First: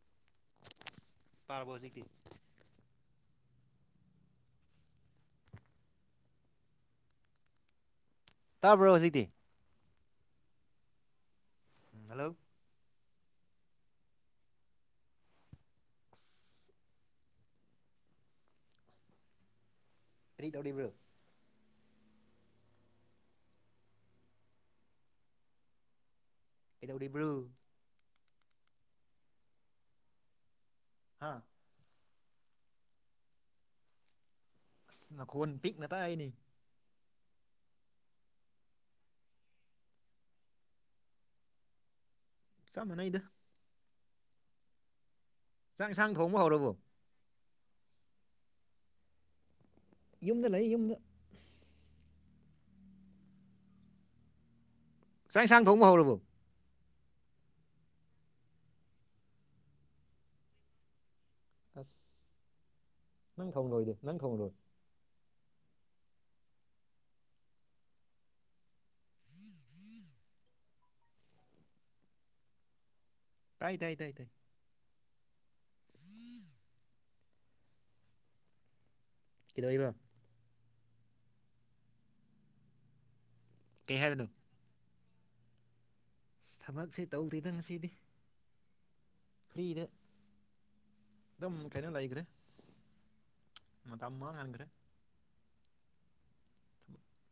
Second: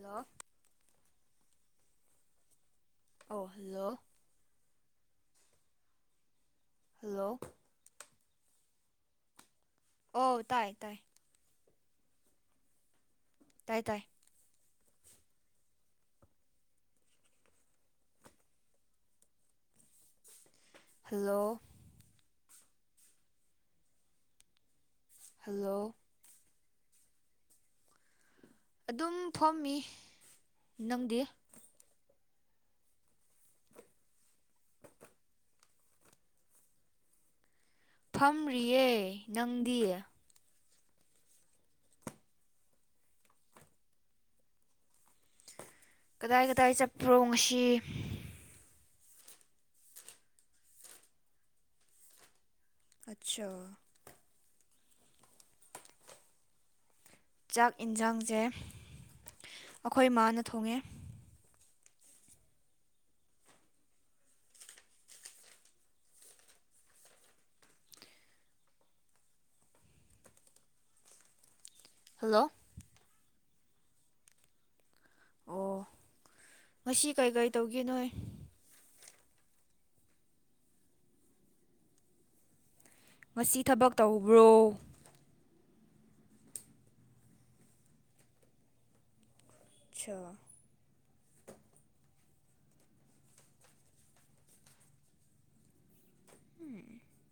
Hello. ꯇꯥꯔꯕ‌ꯣ ꯍꯨꯖꯤꯛꯇꯤ꯫ ꯑꯣ ꯍꯜꯂꯣ꯫ ꯍꯜꯂꯣ꯫ ꯇꯥꯕ꯭ꯔꯣ ꯍꯧꯖꯤꯛꯇꯤ꯫ ꯑꯣ ꯇꯥꯏ ꯇꯥꯏ꯫ ꯍꯜꯂꯣ꯫ ꯇꯥꯏ ꯇꯥꯏ꯫ ꯑꯁ ꯀꯔꯤ ꯇꯧꯔꯤꯕ꯭ꯔꯥ꯫ ꯍꯜꯂꯣ꯫ ꯍꯜꯂꯣ꯫ ꯀꯩꯗꯧꯔꯤꯕ꯭ꯔꫭ꯫ ꯑꯗꯨꯝ ꯐꯣꯝꯃꯤ ꯅꯪꯗꯤ꯫ ꯍꯥ ꯑꯁ ꯅꯈꯣꯟ ꯄꯤꯛꯅ ꯇ ꯍꯥꯏꯅꯤ꯫ ꯐꯝꯔꯤꯌꯦ ꯅꯪꯗꯤ꯫ ꯆꯞꯃꯥꯅꯩꯗ꯫ ꯆꯥꯛ ꯏꯟꯁꯥꯡ ꯊꯣꯡꯕ ꯀꯗꯥꯏ ꯍꯧꯔꯕꯣ ꯀꯗꯥꯏ ꯆꯠꯄ꯭ꯔꯣ ꯉꯁꯤ꯫ ꯌꯨꯝꯗ ꯂꯩ ꯌꯨꯝꯗ꯫ ꯑꯁꯥ꯫ ꯆꯥꯛ ꯏꯟꯁꯥꯡ ꯊꯣꯡꯕ ꯍꯧꯔꯕꯣ ꯆꯥꯛ ꯌꯦꯟꯁꯥꯡꯁꯦ ꯑꯩꯈꯣꯏ ꯃꯥꯅ ꯊꯣꯡꯉꯦ ꯑꯁ ꯅꯪ ꯊꯣꯡꯂꯣꯏꯗꯤ ꯅꯪ ꯊꯣꯡꯂꯣ ꯍꯜꯂꯣ ꯇꯥꯏ ꯇꯥꯏ ꯇꯥꯏ ꯇꯥꯏ ꯑꯣ ꯉꯁꯤ ꯀꯩ ꯀꯩ ꯇꯧꯒꯦ ꯅꯣꯏ꯫ ꯀꯩꯗꯧꯔꯤꯕ꯫ ꯉꯁꯤ ꯊꯕꯛ ꯀꯩ ꯍꯥꯏꯕꯅꯣ ꯇꯧꯕ꯭ꯔꯣ꯫ ꯊꯕꯛꯁꯦ ꯇꯧꯗ‌ꯦꯗ ꯉꯁꯤꯗꯤ꯫ ꯀ꯭ꯔꯤꯗ꯫ ꯆꯥ꯫ ꯗꯝ ꯀꯩꯅ ꯂꯩꯒ‍ꯔꯦ ꯃꯇꯝ ꯃꯥꯡꯍꯪꯒꯔ‌ꯦ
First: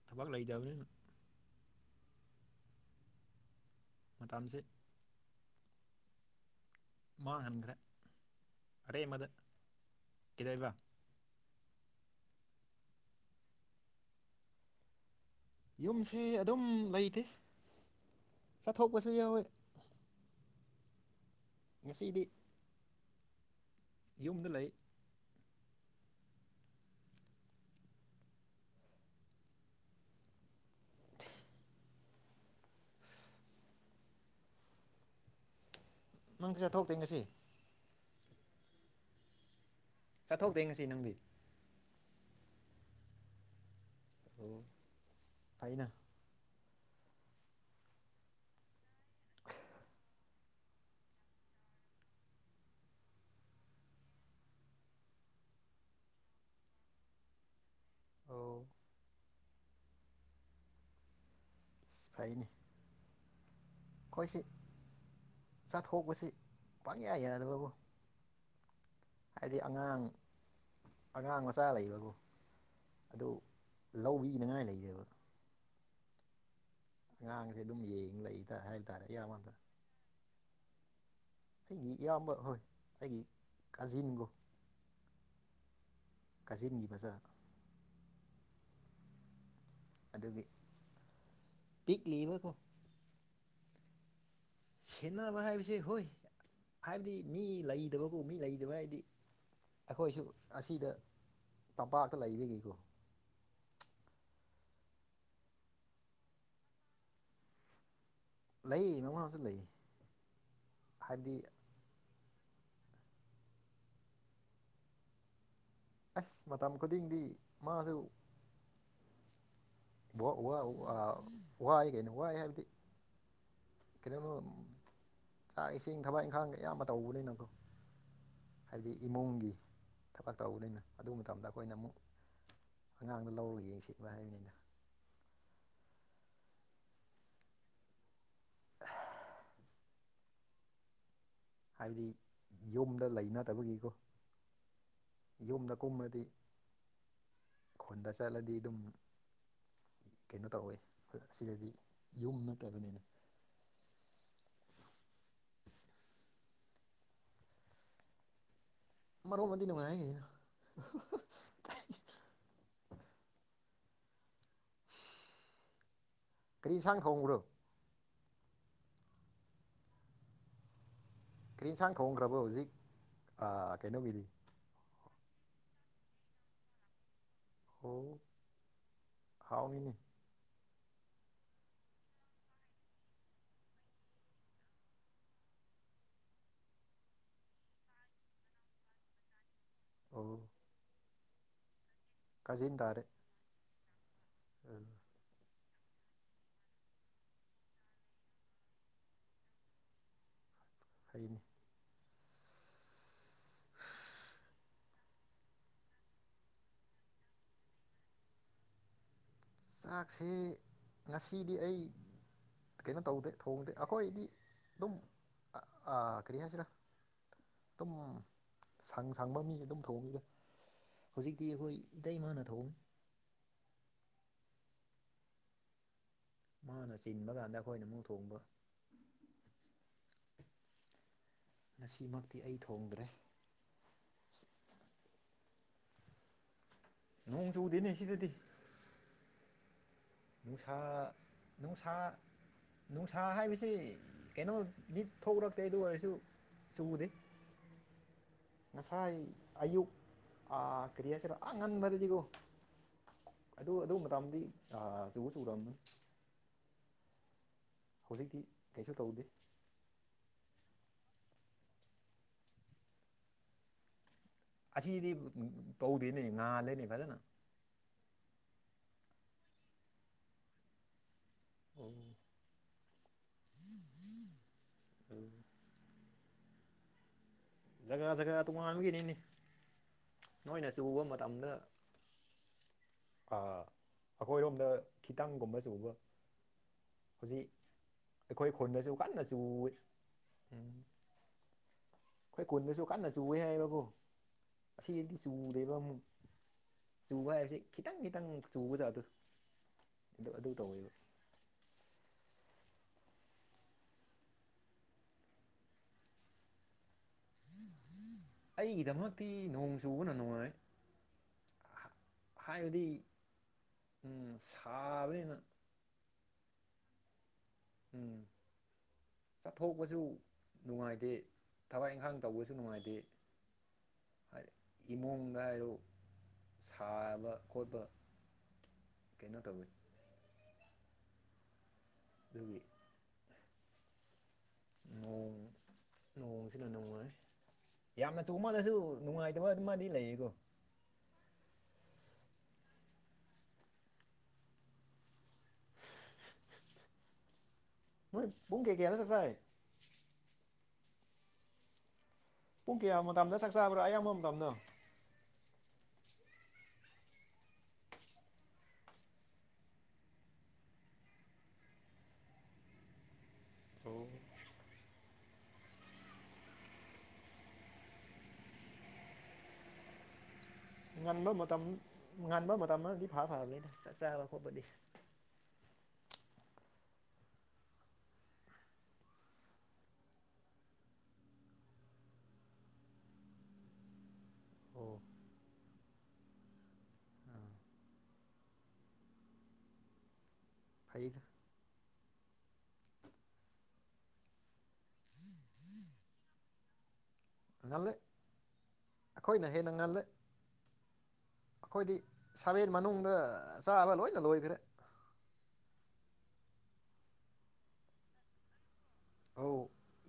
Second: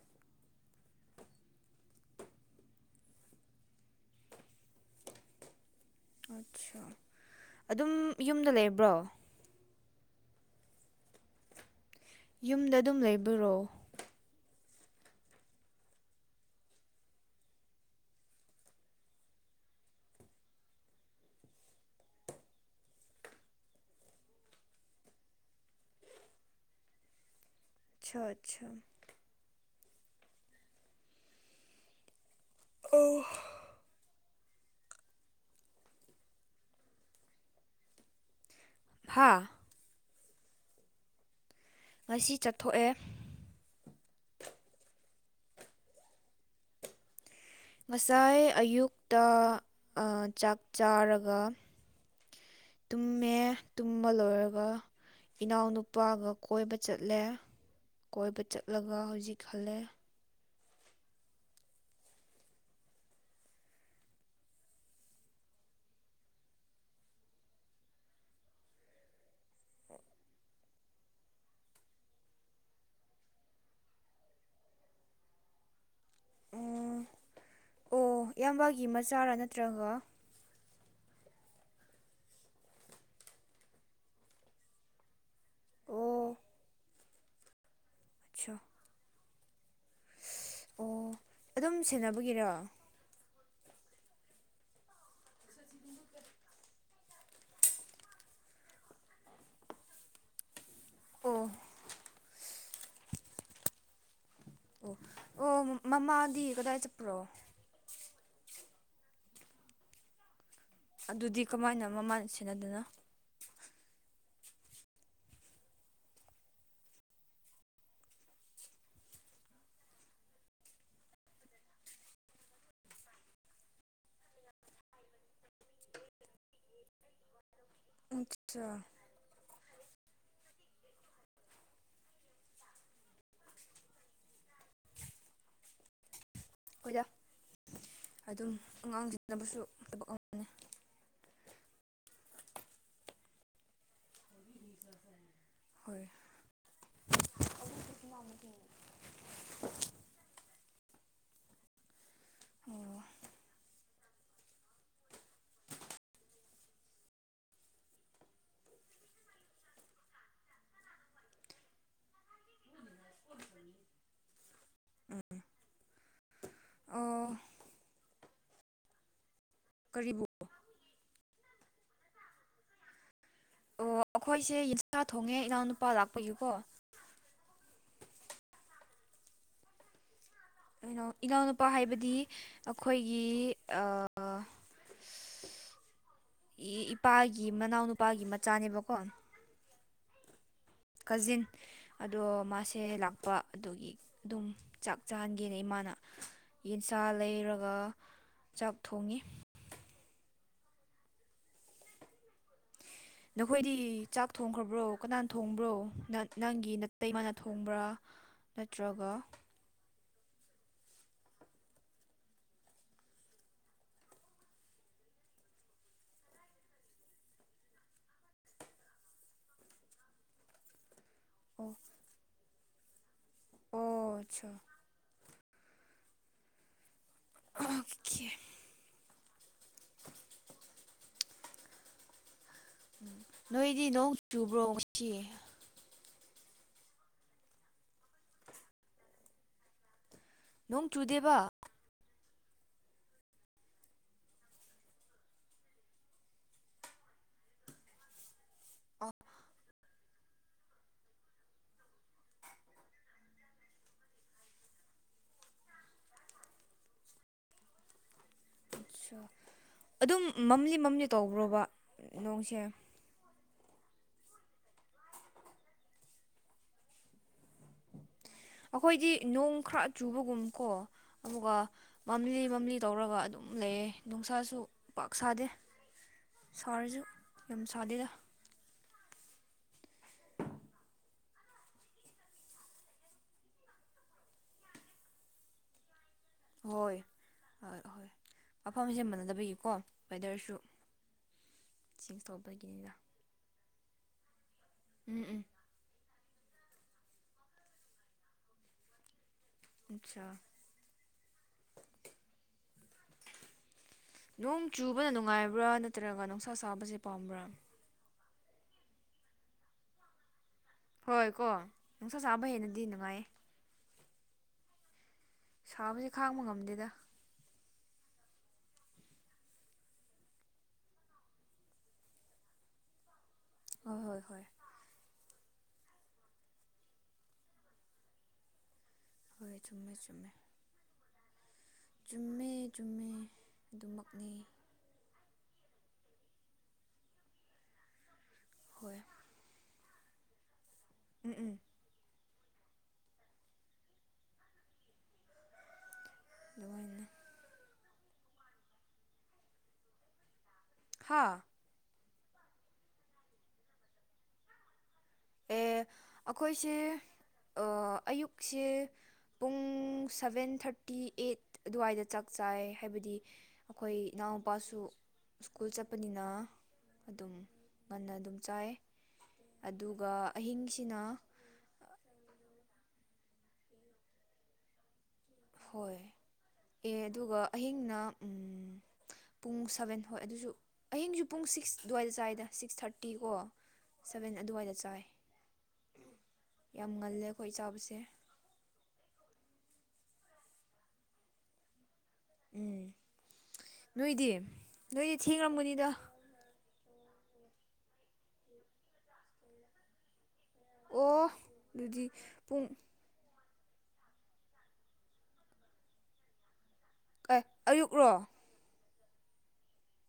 ꯊꯕꯛ ꯂꯩꯇꯕꯅꯤꯅ ꯃꯇꯝꯁꯦ ꯑꯠꯁꯥ ꯃꯥꯡꯍꯟꯈ꯭ꯔꯦ ꯑꯗꯨꯝ ꯌꯨꯝꯗ ꯂꯩꯕ꯭ꯔꯣ ꯀꯩꯗꯩꯕ ꯌꯨꯝꯗ ꯑꯗꯨꯝ ꯂꯩꯕꯔꯣ ꯌꯨꯝꯁꯤ ꯑꯗꯨꯝ ꯂꯩꯇꯦ ꯆꯠꯊꯣꯛꯄꯁꯨ ꯌꯥꯎꯏ ꯉꯁꯤꯗꯤ ꯌꯨꯝꯗ ꯂꯩ ꯑꯆꯥ ꯑꯆꯥ ꯑꯣ ꯃꯪꯗꯤ ꯆꯠꯊꯣꯛꯇꯦ ꯉꯁꯤ ꯍꯥꯥ ꯆꯠꯊ‌ꯣꯛꯇ‌ꯦ ꯉꯁꯤ ꯅꯪꯗꯤ ꯉꯁꯤ ꯆꯠꯊꯣꯛꯑꯦ ꯎꯝ ꯐꯥꯏꯅ ꯉꯁꯥꯏ ꯑꯌꯨꯛꯇ ꯑꯥ ꯆꯥꯛ ꯆꯥꯔꯒ ꯇꯨꯝꯃꯦ ꯇꯨꯝꯕ ꯂꯣꯏꯔꯒ ꯏꯅꯥꯎꯅꯨꯄꯥꯒ ꯀꯣꯏꯕ ꯆꯠꯂꯦ ꯀꯣꯏꯕ ꯑꯣ ꯆꯠꯂꯒ ꯍꯧꯖꯤꯛ ꯈꯜꯂꯦ ꯐꯥꯏꯅꯤ ꯑꯩꯈꯣꯏꯁꯤ ꯆꯠꯊꯣꯛꯁꯤ ꯄꯪꯌꯥꯏ ꯌꯥꯗꯕꯕꯨ ꯍꯥꯏꯗꯤ ꯑꯉꯥꯡ ꯑꯉꯥꯡ ꯃꯆꯥ ꯂꯩꯕꯀꯣ ꯑꯗꯨ ꯂꯧꯕꯤꯅꯉꯥꯏ ꯂꯩꯗꯦꯕ ꯑꯣ ꯑꯉꯥꯡꯁꯦ ꯑꯗꯨꯝ ꯑꯣ ꯌꯦꯡ ꯂꯩꯏꯗ ꯏꯌꯥꯝꯕꯒꯤ ꯍꯥꯏꯕ ꯇꯥꯔꯦ ꯃꯆꯥꯔꯥ ꯏꯌꯥꯝꯕꯇ ꯅꯠꯇ꯭ꯔꯒ ꯑꯩꯒꯤ ꯏꯌꯥꯝꯕ ꯍꯣꯏ ꯑꯩꯒꯤ ꯀꯥꯖꯤꯟꯒꯣ ꯑꯣ ꯀꯥꯖꯤꯟꯒꯤ ꯃꯖꯥꯗ‌ꯣ ꯑꯆꯥꯣ ꯑꯗꯨꯒꯤ ꯑꯣ ꯑꯗꯨꯝ ꯁꯦꯟꯅꯕꯒꯤꯔꯣ ꯄꯤꯛꯂꯤꯕꯀꯣ ꯁꯦꯟꯅꯕ ꯍꯥꯏꯕꯁꯦ ꯍꯣꯏ ꯍꯥꯏꯕꯗꯤ ꯃꯤ ꯂꯩꯇꯕꯀꯣ ꯃꯤ ꯂꯩꯗꯕ ꯍꯥꯏꯕꯗꯤ ꯑꯩꯈꯣꯏꯁꯨ ꯑꯁꯤꯗ ꯑꯣ ꯇꯝꯄꯥꯛꯇ ꯂꯩꯕꯒꯀꯣ ꯑꯣ ꯑꯣ ꯃꯃꯥꯗꯤ ꯀꯗꯥꯏ ꯆꯠꯄ꯭ꯔꯣ ꯂꯩ ꯃꯃꯥꯡꯗ ꯂꯩ ꯍꯥꯏꯕꯗꯤ ꯑꯗꯨꯗꯤ ꯀꯃꯥꯏꯅ ꯃꯃꯥꯅ ꯁꯤꯟꯅꯗꯅꯣ ꯑꯁ ꯃꯇꯝ ꯈꯨꯗꯤꯡꯗꯤ ꯃꯥꯁꯨ ꯋꯥ ꯋꯥꯎ ꯋꯥꯎ ꯋꯥꯏ ꯀꯩꯅꯣ ꯋꯥꯏ ꯍꯥꯏꯕꯗꯤ ꯀꯩꯅꯣꯃꯣ ꯆꯥꯛ ꯏꯁꯤꯡ ꯊꯕꯛ ꯏꯪꯈꯥꯡꯒ ꯑꯌꯥꯝꯕ ꯇꯧꯕꯅꯤꯅꯀꯣ ꯑꯆꯥ ꯍꯥꯏꯕꯗꯤ ꯏꯃꯨꯡꯒꯤ ꯊꯕꯛ ꯇꯧꯕꯅꯤꯅ ꯑꯗꯨ ꯃꯇꯝꯗ ꯑꯩꯈꯣꯏꯅ ꯑꯃꯨꯛ ꯑꯉꯥꯡꯗꯣ ꯂꯧꯔꯒ ꯌꯦꯡꯁꯤꯠꯕ ꯍꯥꯏꯕꯅꯤꯅ ꯑꯩꯈꯣꯏꯗ ꯑꯗꯨꯝ ꯑꯉꯥꯡꯁꯤꯅꯕꯁꯨ ꯊꯕꯛ ꯑꯃꯅꯤ ꯍꯥꯏꯕꯗꯤ ꯌꯨꯝꯗ ꯂꯩꯅꯗꯕꯒꯤꯀꯣ ꯌꯨꯝꯗ ꯍꯣꯏ ꯀꯨꯝꯃꯗꯤ ꯈꯣꯟꯗ ꯆꯠꯂꯗꯤ ꯑꯗꯨꯝ ꯀꯩꯅꯣ ꯇꯧꯋꯦ ꯁꯤꯗꯗꯤ ꯌꯨꯝ ꯑꯣ ꯅꯠꯇꯕꯅꯤꯅ ꯃꯔꯣ ꯑꯃꯗꯤꯗꯤ ꯅꯨꯡꯉꯥꯏ [inaudible] ꯎꯝ ꯀꯔꯤꯁꯥꯡ ꯑꯣ ꯊ‌ꯣꯡꯕ꯭ꯔꯣ ꯀꯔꯤꯕꯣ ꯀꯔꯤ ꯌꯦꯟꯁꯥꯡ ꯊꯣꯡꯣꯡꯈ꯭ꯔꯕꯔ‌ꯣ ꯍꯧꯖꯤꯛ ꯑꯥ ꯀꯩꯅꯣꯒꯤꯗꯤ ꯑꯩꯁꯦ ꯌꯦꯟꯁꯥ ꯊꯣꯡꯉꯦ ꯏꯅꯥꯎꯅ ꯅꯨꯄꯥ ꯂꯥꯛꯄꯒꯤꯀꯣ ꯑꯣ ꯍꯥꯎꯅꯤꯅꯦ ꯀꯩꯅꯣ ꯏꯅꯥꯎꯅꯨꯄꯥ ꯍꯥꯏꯕꯗꯤ ꯑꯩꯈꯣꯏꯒꯤ ꯏꯄꯥꯒꯤ ꯃꯅꯥꯎꯅꯨꯄꯥꯒꯤ ꯃꯆꯥꯅꯦꯕꯀꯣ ꯎꯝ ꯀꯖꯤꯟ ꯑꯗꯣ ꯀꯥꯖꯤꯟ ꯃꯥꯁꯦ ꯇꯥꯔꯦ ꯂꯥꯛꯄ ꯑꯗꯨꯒꯤ ꯑꯗꯨꯝ ꯑ ꯆꯥꯛ ꯆꯥꯍꯟꯒ ꯌꯦꯅ ꯏꯃꯥꯅ ꯌꯦꯟꯁꯥ ꯂꯩꯔꯒ ꯆꯥꯛ ꯊꯣꯡꯉꯤ ꯍꯥꯏꯅꯤ ꯅꯈꯣꯏꯗꯤ ꯆꯥꯛ ꯊꯣꯡꯈ꯭ꯔꯕ꯭ꯔꯣ ꯀꯅꯥꯅ ꯊꯣꯡꯕ꯭ꯔꯣ ꯅꯪꯒꯤ ꯅꯥꯇꯩ ꯃꯥꯅ ꯊꯣꯡꯕ꯭ꯔꯥ ꯅꯠꯇ꯭ꯔꯒ ꯆꯥꯛꯁꯤ ꯉꯁꯤꯗꯤ ꯑꯩ ꯀꯩꯅꯣ ꯇꯧꯗꯦ ꯊꯣꯡꯗꯦ ꯑꯩꯈꯣꯏꯗꯤ ꯑꯗꯨꯝ ꯀꯔꯤ ꯍꯥꯏꯁꯤꯔꯥ ꯑꯗꯨꯝ ꯁꯪ ꯁꯪꯕ ꯃꯤ ꯑꯗꯨꯝ ꯊꯣꯡꯈꯤꯗ ꯍꯧꯖꯤꯛꯇꯤ ꯑꯣ ꯑꯩꯈꯣꯏ ꯏꯇꯩ ꯃꯥꯅ ꯊꯧ ꯑꯣ ꯃꯥꯅ ꯆꯤꯟꯕ ꯀꯥꯟꯗ ꯑꯩꯈꯣꯏꯅ ꯑꯃꯨꯛ ꯑꯣꯀꯦ ꯊꯣꯡꯕ ꯉꯁꯤꯃꯛꯇꯤ ꯑꯩ ꯊꯣꯡꯗ꯭ꯔꯦ ꯅꯣꯏꯗꯤ ꯅꯣꯡ ꯆꯨꯕ꯭ꯔꯣ ꯁꯤ ꯅꯣꯡ ꯆꯨꯗꯦꯅꯦ ꯁꯤꯗꯗꯤ ꯅꯨꯡꯁꯥ ꯅꯣꯡ ꯆꯨꯗꯦꯕ ꯑ ꯅꯨꯡꯁ ꯅꯨꯡꯁꯥ ꯍꯥꯏꯕꯁꯤ ꯀꯩꯅꯣꯗꯤ ꯊꯣꯛꯂꯛꯇꯦ ꯑꯗꯨ ꯑꯣꯏꯔꯁꯨ ꯆꯨꯗꯦ ꯉꯁꯥꯏ ꯑꯌꯨꯛ ꯀꯔꯤ ꯍꯥꯏꯁꯤꯔꯣ ꯑ ꯉꯟꯕꯗꯗꯤꯀꯣ ꯑꯗꯨ ꯑꯗꯨ ꯃꯇꯥꯝꯗꯤ ꯆꯕ ꯆ ꯇꯝ ꯍꯧꯖꯤꯛꯇꯤ ꯀꯩꯁꯨ ꯇꯧꯗꯦ ꯑꯗꯨꯝ ꯃꯝꯂꯤ ꯃꯝꯂꯤ ꯇꯧꯕ꯭ꯔꯣꯕ ꯅꯣꯡꯁꯦ ꯑꯁꯤꯗꯤ ꯇꯧꯗꯦꯅꯦ ꯉꯥꯜꯂꯤꯅꯤ ꯐꯖꯅ ꯑꯩꯈꯣꯏꯗꯤ ꯅꯣꯡ ꯈꯔ ꯆꯨꯕꯒꯨꯝ ꯀꯣ ꯑꯗꯨꯒ ꯎꯝ ꯃꯝꯂꯤ ꯃꯝꯂꯤ ꯇꯧꯔꯒ ꯑꯗꯨꯝ ꯑꯗꯨꯝ ꯂꯩꯌꯦ ꯅꯨꯡꯁꯥꯁꯨ ꯄꯥꯛ ꯁꯥꯗꯦ ꯁꯥꯔꯁꯨ ꯌꯥꯝ ꯁꯥꯗꯦꯗ ꯖꯒꯥ ꯖꯒꯥ ꯇꯣꯉꯥꯟꯕꯒꯤꯅꯤꯅꯤ ꯅꯣꯏꯅ ꯆꯕ ꯃꯇꯝꯗ ꯑꯩꯈꯣꯏꯔꯣꯝꯗ ꯈꯤꯇꯪꯒꯨꯝꯕꯕꯁꯤꯒꯨꯝꯕ ꯍꯣꯏ ꯑꯣꯏ ꯍꯣꯏ ꯑꯩꯈꯣꯏ ꯃꯐꯝ ꯈꯨꯟꯗꯁꯨ ꯁꯦꯝ ꯀꯟꯅ ꯆꯨꯋꯦ ꯃꯅꯗꯕꯒꯤꯀꯣ ꯋꯦꯗꯔꯁꯨ ꯎꯝ ꯆꯦꯛ ꯇꯧꯕꯒꯤꯅꯤꯅ ꯆꯨ ꯍꯥꯏꯌꯦꯕꯀꯣ ꯑꯁꯤꯗꯤ ꯎꯝ ꯎꯝ ꯆꯨꯗꯦꯕ ꯑꯃꯨꯛ ꯆꯨꯕ ꯍꯥꯏꯕꯁꯤ ꯈꯤꯇꯪ ꯈꯤꯇꯪ ꯆꯨꯕꯖꯥꯠ ꯑꯗꯨ ꯑꯠꯆꯥ ꯑꯗꯨ ꯑꯗꯨ ꯇꯧꯋꯦꯕ ꯅꯣꯡ ꯆꯨꯕꯅ ꯅꯨꯡꯉꯥꯏꯕ꯭ꯔꯥ ꯅꯠꯇ꯭ꯔꯒ ꯅꯨꯡꯁꯥ ꯁꯥꯕꯁꯦ ꯄꯥꯝꯕ꯭ꯔꯥ ꯑꯩꯒꯤꯗꯃꯛꯇꯤ ꯅꯣꯡ ꯆꯨꯕꯅ ꯅꯨꯡꯉꯥꯏ ꯍꯣꯏ ꯀꯣ ꯅꯨꯡꯁꯥ ꯆꯥꯕ ꯍꯦꯟꯅꯗꯤ ꯅꯨꯡꯉꯥꯏꯌꯦ꯫ ꯎꯝ ꯁꯥꯕꯅꯤꯅ꯫ ꯁꯥꯕꯁꯤ ꯈꯥꯡꯕ ꯉꯝꯗꯦꯗ꯫ ꯎꯝ꯫ ꯆꯠꯊꯣꯛꯄꯁꯨ ꯅꯨꯡꯉꯥꯏꯇꯦ ꯊꯕꯛ ꯏꯪꯈꯥꯡ ꯇꯧꯕꯁꯨ ꯅꯨꯡꯉꯥꯏꯇꯦ꯫ ꯍꯣꯏ ꯍꯣꯏ ꯍꯣꯏ ꯐꯥꯢ꯫ ꯏꯃꯨꯡꯗ ꯍꯥꯏꯔꯣ ꯁꯥꯕ ꯈꯣꯠꯄ꯫ ꯀꯩꯅꯣ ꯍꯣꯏ ꯇꯧꯋꯤ ꯆꯨꯝꯃꯦ ꯆꯨꯝꯃꯦ꯫ ꯑꯗꯨꯒꯤ꯫ ꯆꯨꯝꯃꯦ ꯆꯨꯝꯃꯦ ꯑꯗꯨꯃꯛꯅꯤ꯫ ꯅ ꯅꯣꯡꯁꯤꯅ ꯅꯨꯡꯉꯥꯏ ꯌꯥꯝꯅ ꯆꯨꯃꯜꯂꯁꯨ ꯍꯣꯏ ꯅꯨꯡꯉꯥꯏꯇꯕ ꯑꯗꯨꯃꯗꯤ ꯂꯩꯌꯦꯀꯣ ꯎꯝ ꯎꯝ ꯑꯗꯨꯒ ꯃꯣꯏ ꯄꯨꯡ ꯀꯩꯀꯦ [unintelligible] ꯆꯥꯏ ꯍꯥ ꯄꯨꯡ ꯀꯌꯥ ꯃꯇꯝꯗ ꯆꯥꯛ ꯆꯥꯕ꯭ꯔꯥ ꯑꯌꯥꯝꯕ ꯃꯇꯝꯗꯣ ꯑꯦ ꯑꯩꯈꯣꯏꯁꯦ ꯑꯌꯨꯛꯁꯦ ꯄꯨꯡ ꯁꯚꯦꯟ ꯊꯥꯔꯇꯤ ꯑꯩꯠ ꯑꯗꯨꯋꯥꯏꯗ ꯆꯥꯛ ꯆꯥꯏ ꯍꯥꯏꯕꯗꯤ ꯑꯩꯈꯣꯏ ꯑꯣ ꯏꯅꯥꯎꯄꯥꯁꯨ ꯁ꯭ꯀꯨꯜ ꯆꯠꯄꯅꯤꯅ ꯑꯗꯨꯝ ꯉꯟꯅ ꯑꯗꯨꯝ ꯆꯥꯏ ꯑꯗꯨ ꯑꯗꯨꯒ ꯑꯍꯤꯡ ꯉꯟꯕ ꯃꯇꯝ ꯉꯟꯕ ꯃꯇꯝ ꯑꯃꯗꯤꯗꯤ ꯐꯔꯕꯅꯤꯅ ꯆꯥꯛ ꯆꯥꯕ ꯈꯣꯠꯄꯗꯤ꯫ ꯍꯣꯏ [inaudible] ꯑꯦ ꯑꯗꯨꯒ ꯑꯍꯤꯡꯅ ꯎꯝ ꯫ ꯄꯨꯡ ꯁꯚꯦꯟ ꯍꯣꯏ ꯑꯗꯨꯁꯨ ꯑꯍꯤꯡꯁꯨ ꯄꯨꯡ ꯁꯤꯛꯁ ꯑꯗꯨꯋꯥꯏꯗ ꯆꯥꯏꯏꯗ ꯁꯤꯛꯁ ꯊꯥꯔꯇꯤ ꯀꯣ꯫ ꯁꯚꯦꯟ ꯑꯗꯨꯋꯥꯏꯗ ꯑꯣ ꯆꯥꯏ ꯌꯥꯝ ꯉꯜꯂꯦ ꯑꯩꯈꯣꯏ ꯆꯥꯕꯁꯦ꯫ ꯐꯩꯒ [unintelligible] ꯎꯝ ꯅꯣꯏꯗꯤ ꯅꯣꯏꯗꯤ ꯊꯦꯡꯂꯝꯒꯅꯤꯗ꯫ ꯉꯜꯂꯦ ꯑꯩꯈꯣꯏꯅ ꯍꯦꯟꯅ ꯉꯜꯂꯦ꯫ ꯑꯣ ꯑꯩꯈꯣꯏꯗꯤ ꯑꯗꯨꯗꯤ ꯄꯨꯡ ꯁꯥꯕꯦꯟ ꯃꯅꯨꯡꯗ ꯆꯥꯕ ꯂꯣꯏꯅ ꯂꯣꯏꯈ꯭ꯔꯦ꯫ ꯀ ꯑꯌꯨꯛ ꯔꯣ꯫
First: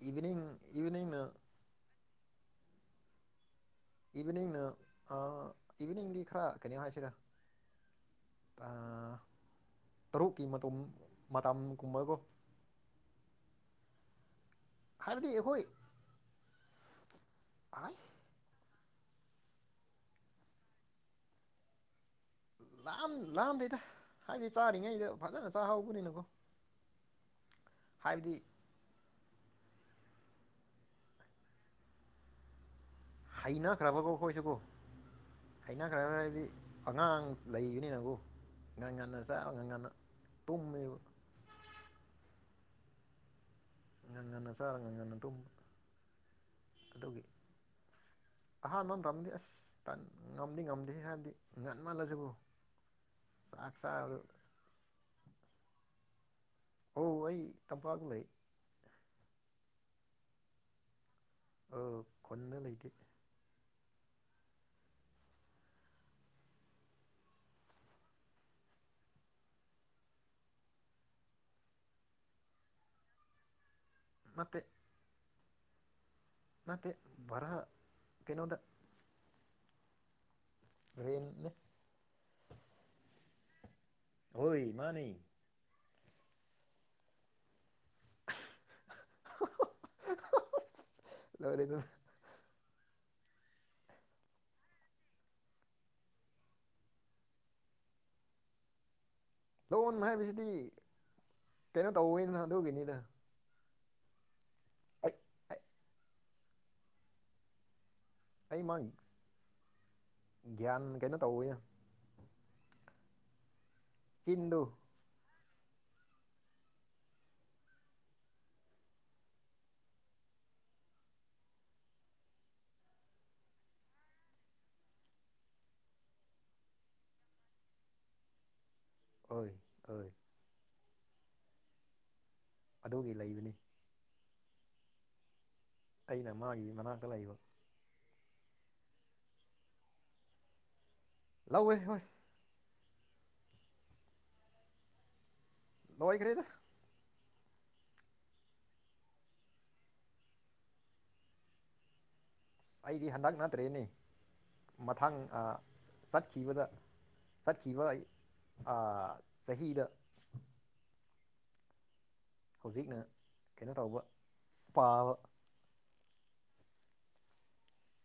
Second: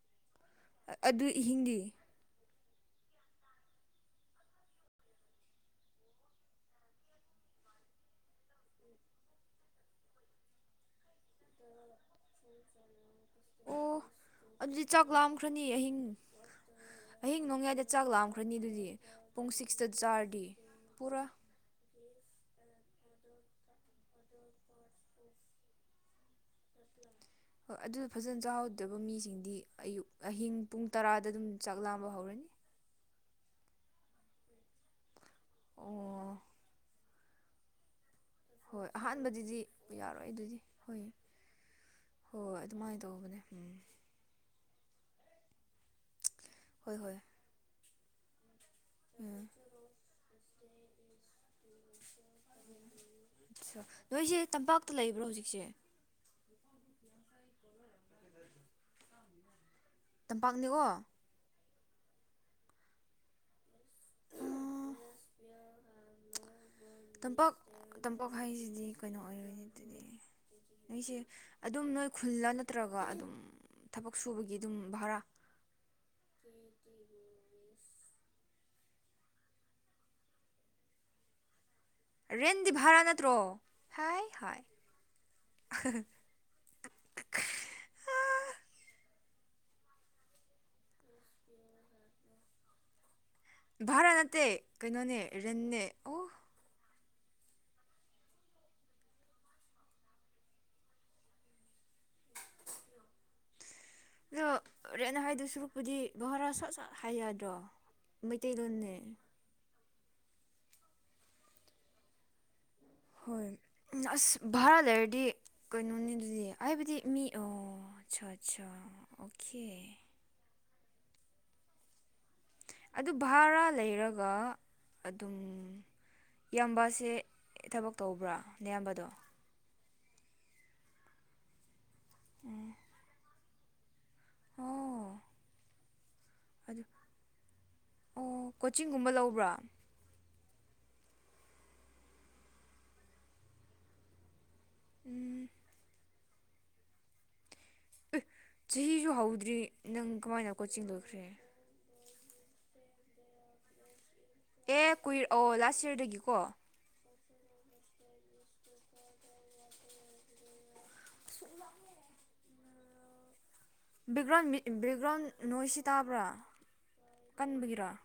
ꯏꯚꯅꯤꯡ ꯏꯚꯅꯤꯡꯅ꯫ ꯑꯗꯨ ꯑꯍꯤꯡꯗꯤ ꯏꯚꯤꯅꯤꯡꯅ ꯏꯚꯤꯅꯤꯡꯗꯤ ꯈꯔ ꯀꯩꯅꯣ ꯍꯥꯏꯁꯤꯔꯥ꯫ ꯑ ꯇꯔꯨꯛꯀꯤ ꯃꯇ ꯃꯇꯝꯒꯨꯝꯕꯀꯣ꯫ ꯑꯣ ꯑꯗꯨꯗꯤ ꯆꯥꯛ ꯍꯥꯏꯕꯗꯤ ꯑꯩꯈꯣꯏ ꯂꯥꯝꯈ꯭ꯔꯅꯤ ꯑꯍꯤꯡ ꯑꯍꯤꯡ ꯅꯣꯡꯌꯥꯏꯗ ꯆꯥꯛ ꯑꯥꯏꯁ ꯂꯥꯝꯈ꯭ꯔꯅꯤ ꯑꯗꯨꯗꯤ꯫ ꯄꯨꯡꯁꯤꯛꯁꯇ ꯆꯥꯔꯗꯤ ꯄꯨꯔꯥ꯫ ꯂꯥꯝ ꯂꯥꯝꯗꯩꯗ ꯍꯥꯏꯗꯤ ꯆꯥꯔꯤꯉꯩꯗ ꯐꯖꯅ ꯆꯥꯍꯧꯕꯅꯤꯅꯀꯣ꯫ ꯍꯣꯏ ꯑꯗꯨꯗ ꯍꯥꯏꯕꯗꯤ ꯐꯖꯅ ꯆꯥꯍꯧꯗꯕ ꯃꯤꯁꯤꯡꯗꯤ ꯑꯌꯨꯛ ꯑꯍꯤꯡ ꯄꯨꯡ ꯇꯔꯥꯗ ꯑꯗꯨꯝ ꯆꯥꯛ ꯂꯥꯝꯕ ꯍꯧꯔꯅꯤ꯫ ꯍꯩꯅꯈ꯭ꯔꯕꯀꯣ ꯑꯩꯈꯣꯏꯁꯨꯀꯣ ꯑꯣ ꯍꯩꯅꯈ꯭ꯔꯕ ꯍꯥꯏꯗꯤ꯫ ꯑꯉꯥꯡ ꯂꯩꯕꯅꯤꯅꯕꯨ꯫ ꯍꯣꯏ ꯑꯍꯥꯟꯕꯗꯨꯗꯤ ꯌꯥꯔꯣꯏ ꯑꯗꯨꯗꯤ ꯇꯨꯝꯃꯦꯕ ꯍꯣꯏ꯫ ꯍꯣꯏ ꯑꯗꯨꯃꯥꯏꯅ ꯇꯧꯕꯅꯦ ꯎꯝ꯫ ꯉꯟ ꯉꯟꯅ ꯆꯥꯔ ꯉꯪ ꯉꯟꯅ ꯇꯨꯝ꯫ ꯍꯣꯏ ꯍꯣꯏ꯫ ꯑꯍꯥꯟꯕ ꯃꯇꯝꯗꯤ ꯎꯝ ꯑꯁ ꯉꯝꯗꯤ ꯉꯝꯗꯦ ꯍꯥꯏꯕꯗꯤ ꯉꯟꯃꯜꯂꯁꯤꯀꯣ꯫ ꯑ ꯅꯣꯏꯁꯦ ꯇꯝꯄꯥꯛꯇ ꯂꯩꯕ꯭ꯔꯣ ꯍꯧꯖꯤꯛꯁꯦ꯫ ꯑꯣ ꯑꯩ ꯇꯝꯄꯥꯛ ꯂꯩ꯫ ꯇꯝꯄꯥꯛꯅꯤꯀꯣ꯫ ꯑ ꯈꯨꯟꯗ ꯂꯩꯇꯦ꯫ [inaudible] ꯇꯝꯄꯥꯛ ꯇꯝꯄꯥꯛ ꯍꯥꯏꯁꯤꯗꯤ ꯀꯩꯅꯣ ꯑꯣꯏꯔꯅꯤ ꯑꯗꯨꯗꯤ꯫ ꯅꯣꯏꯁꯦ ꯑꯗꯨꯝ ꯅꯣꯏ ꯈꯨꯜꯂ ꯅꯠꯇ꯭ꯔꯒ ꯑꯗꯨꯝ ꯊꯕꯛ ꯁꯨꯕꯒꯤ ꯅꯠꯇꯦ ꯑꯗꯨꯝ ꯚꯔꯥ꯫ ꯅꯠꯇꯦ ꯚꯔ ꯀꯩꯅꯣꯗ꯫ ꯔꯦꯟꯅꯦ꯫ ꯔꯦꯟꯗꯤ ꯚꯔꯥ ꯅꯠꯇ꯭ꯔꯣ ꯍꯥꯏ ꯍꯥꯏ꯫ ꯍꯣꯏ ꯃꯥꯅꯤ ꯂꯣꯢꯔꯦ ꯂꯣꯏꯔꯦ ꯫ ꯕꯔꯥ ꯅꯠꯇꯦ ꯀꯩꯅꯣꯅꯦ ꯔꯦꯟꯅꯦ ꯑꯣ ꯂꯣꯟ ꯍꯥꯏꯕꯁꯤꯗꯤ ꯀꯩꯅꯣ ꯇꯧꯋꯦꯗꯅ ꯑꯗꯨꯒꯤꯅꯤꯗ ꯑꯗꯣ ꯑꯩ ꯔꯦꯟ ꯍꯥꯏꯗꯣꯏ ꯑꯩ ꯁꯨꯔꯨꯛꯄꯨꯗꯤ ꯕꯥꯔꯥ ꯁꯠ ꯁꯠ ꯍꯥꯏ ꯌꯥꯗ꯭ꯔꯣ ꯑꯩ ꯃꯥ ꯃꯩꯇꯩꯂꯣꯟꯅꯦ ꯒ꯭ꯌꯥꯟ ꯀꯩꯅꯣ ꯇꯧꯋꯦꯗ ꯍꯣꯏ ꯑꯁ ꯆꯤꯟꯗꯨ ꯚꯔꯥ ꯂꯩꯔꯗꯤ ꯀꯩꯅꯣꯅꯤ ꯑꯗꯨꯗꯤ ꯍꯥꯏꯕꯗꯤ ꯃꯤ ꯑꯣ ꯑꯆꯥ ꯑꯆꯥ ꯑꯣꯀꯦ꯫ ꯑꯗꯨ ꯚꯔꯥ ꯂꯩꯔꯒ ꯑꯗꯨꯝ꯫ ꯏꯌꯥꯝꯕꯁꯦ ꯊꯕꯛ ꯇꯧꯕ꯭ꯔꯥ ꯅꯌꯥꯝꯕꯗꯣ꯫ ꯍꯣꯏ ꯍꯣꯏ꯫ ꯎꯝ꯫ ꯑꯗꯨꯒꯤ ꯂꯩꯕꯅꯤ ꯑꯣ ꯑꯩꯅ ꯃꯥꯒꯤ ꯑꯗꯨ ꯃꯅꯥꯛꯇ ꯂꯩꯕ ꯑꯣ ꯀꯣꯆꯤꯡꯒꯨꯝꯕ ꯂꯧꯕ꯭ꯔꯥ ꯂꯧꯋꯦ ꯍꯣꯏ ꯎꯝ ꯂꯣꯢꯒꯔꯦꯗ ꯑꯦ ꯆꯍꯤꯖꯨ ꯍꯧꯗ꯭ꯔꯤ ꯅꯪ ꯀꯃꯥꯏꯅ ꯀꯣꯆꯤꯡ ꯂꯣꯏꯈ꯭ꯔꯦ ꯑꯩꯗꯤ ꯍꯟꯗꯛ ꯅꯠꯇ꯭ꯔꯦꯅꯦ ꯑꯦ ꯃꯊꯪ ꯀꯨꯏꯔ ꯑꯣ ꯑꯥ ꯂꯥꯁ ꯌꯔꯗꯒꯤꯀꯣ ꯆꯠꯈꯤꯕꯗ ꯆꯠꯈꯤꯕꯢ ꯑꯥ ꯆꯍꯤꯗ [unintelligible] ꯍꯧꯖꯤꯛꯅ ꯀꯩꯅꯣ ꯇꯧꯕ ꯕꯦꯛꯒ꯭ꯔꯥꯎꯟ ꯄꯥꯕ ꯕꯦꯛꯒ꯭ꯔꯥꯎꯟ ꯅꯣꯏꯁꯤ ꯇꯥꯕ꯭ꯔꯥ ꯀꯟꯕꯒꯤꯔꯥ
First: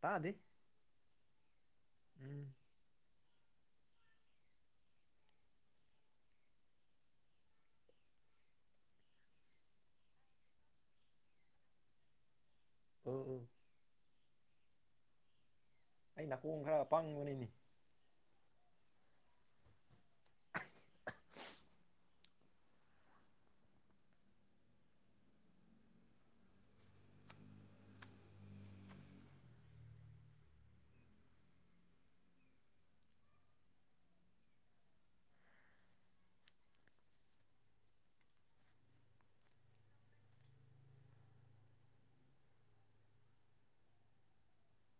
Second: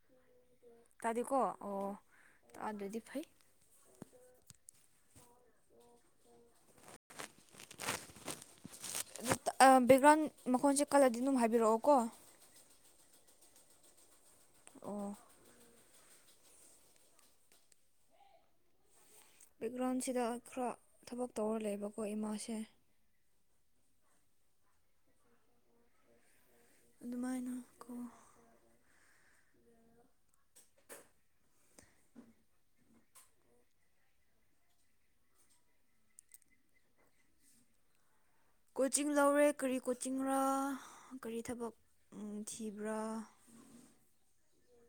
ꯇꯥꯗꯤ ꯇꯥꯗꯦꯀꯣ ꯑꯣ ꯇꯥꯗꯔꯥꯗꯤ ꯐꯩ ꯑꯥ ꯕꯦꯛꯒ꯭ꯔꯥꯎꯟ ꯃꯈꯣꯟꯁꯦ ꯀꯜꯂꯗꯤ ꯑꯗꯨꯝ ꯍꯥꯏꯕꯤꯔꯛꯑꯣꯀꯣ ꯎꯝ ꯎꯝ ꯑꯣ ꯑꯩ ꯅꯥꯀꯣꯡ ꯈꯔ ꯄꯪꯕꯅꯤꯅꯦ ꯕꯦꯛꯒ꯭ꯔꯥꯎꯟꯁꯤꯗ ꯈꯔꯥ ꯊꯕꯛ ꯇꯧꯔ ꯂꯩꯌꯦꯕꯀꯣ ꯏꯃꯥꯁꯦ ꯑꯗꯨꯃꯥꯏꯅ ꯀꯣ ꯀꯣꯆꯤꯡ ꯂꯧꯔꯦ ꯀꯔꯤ ꯀꯣꯆꯤꯡꯔꯥ ꯀꯔꯤ ꯊꯕꯛ ꯎꯝ ꯊꯤꯕ꯭ꯔꯥ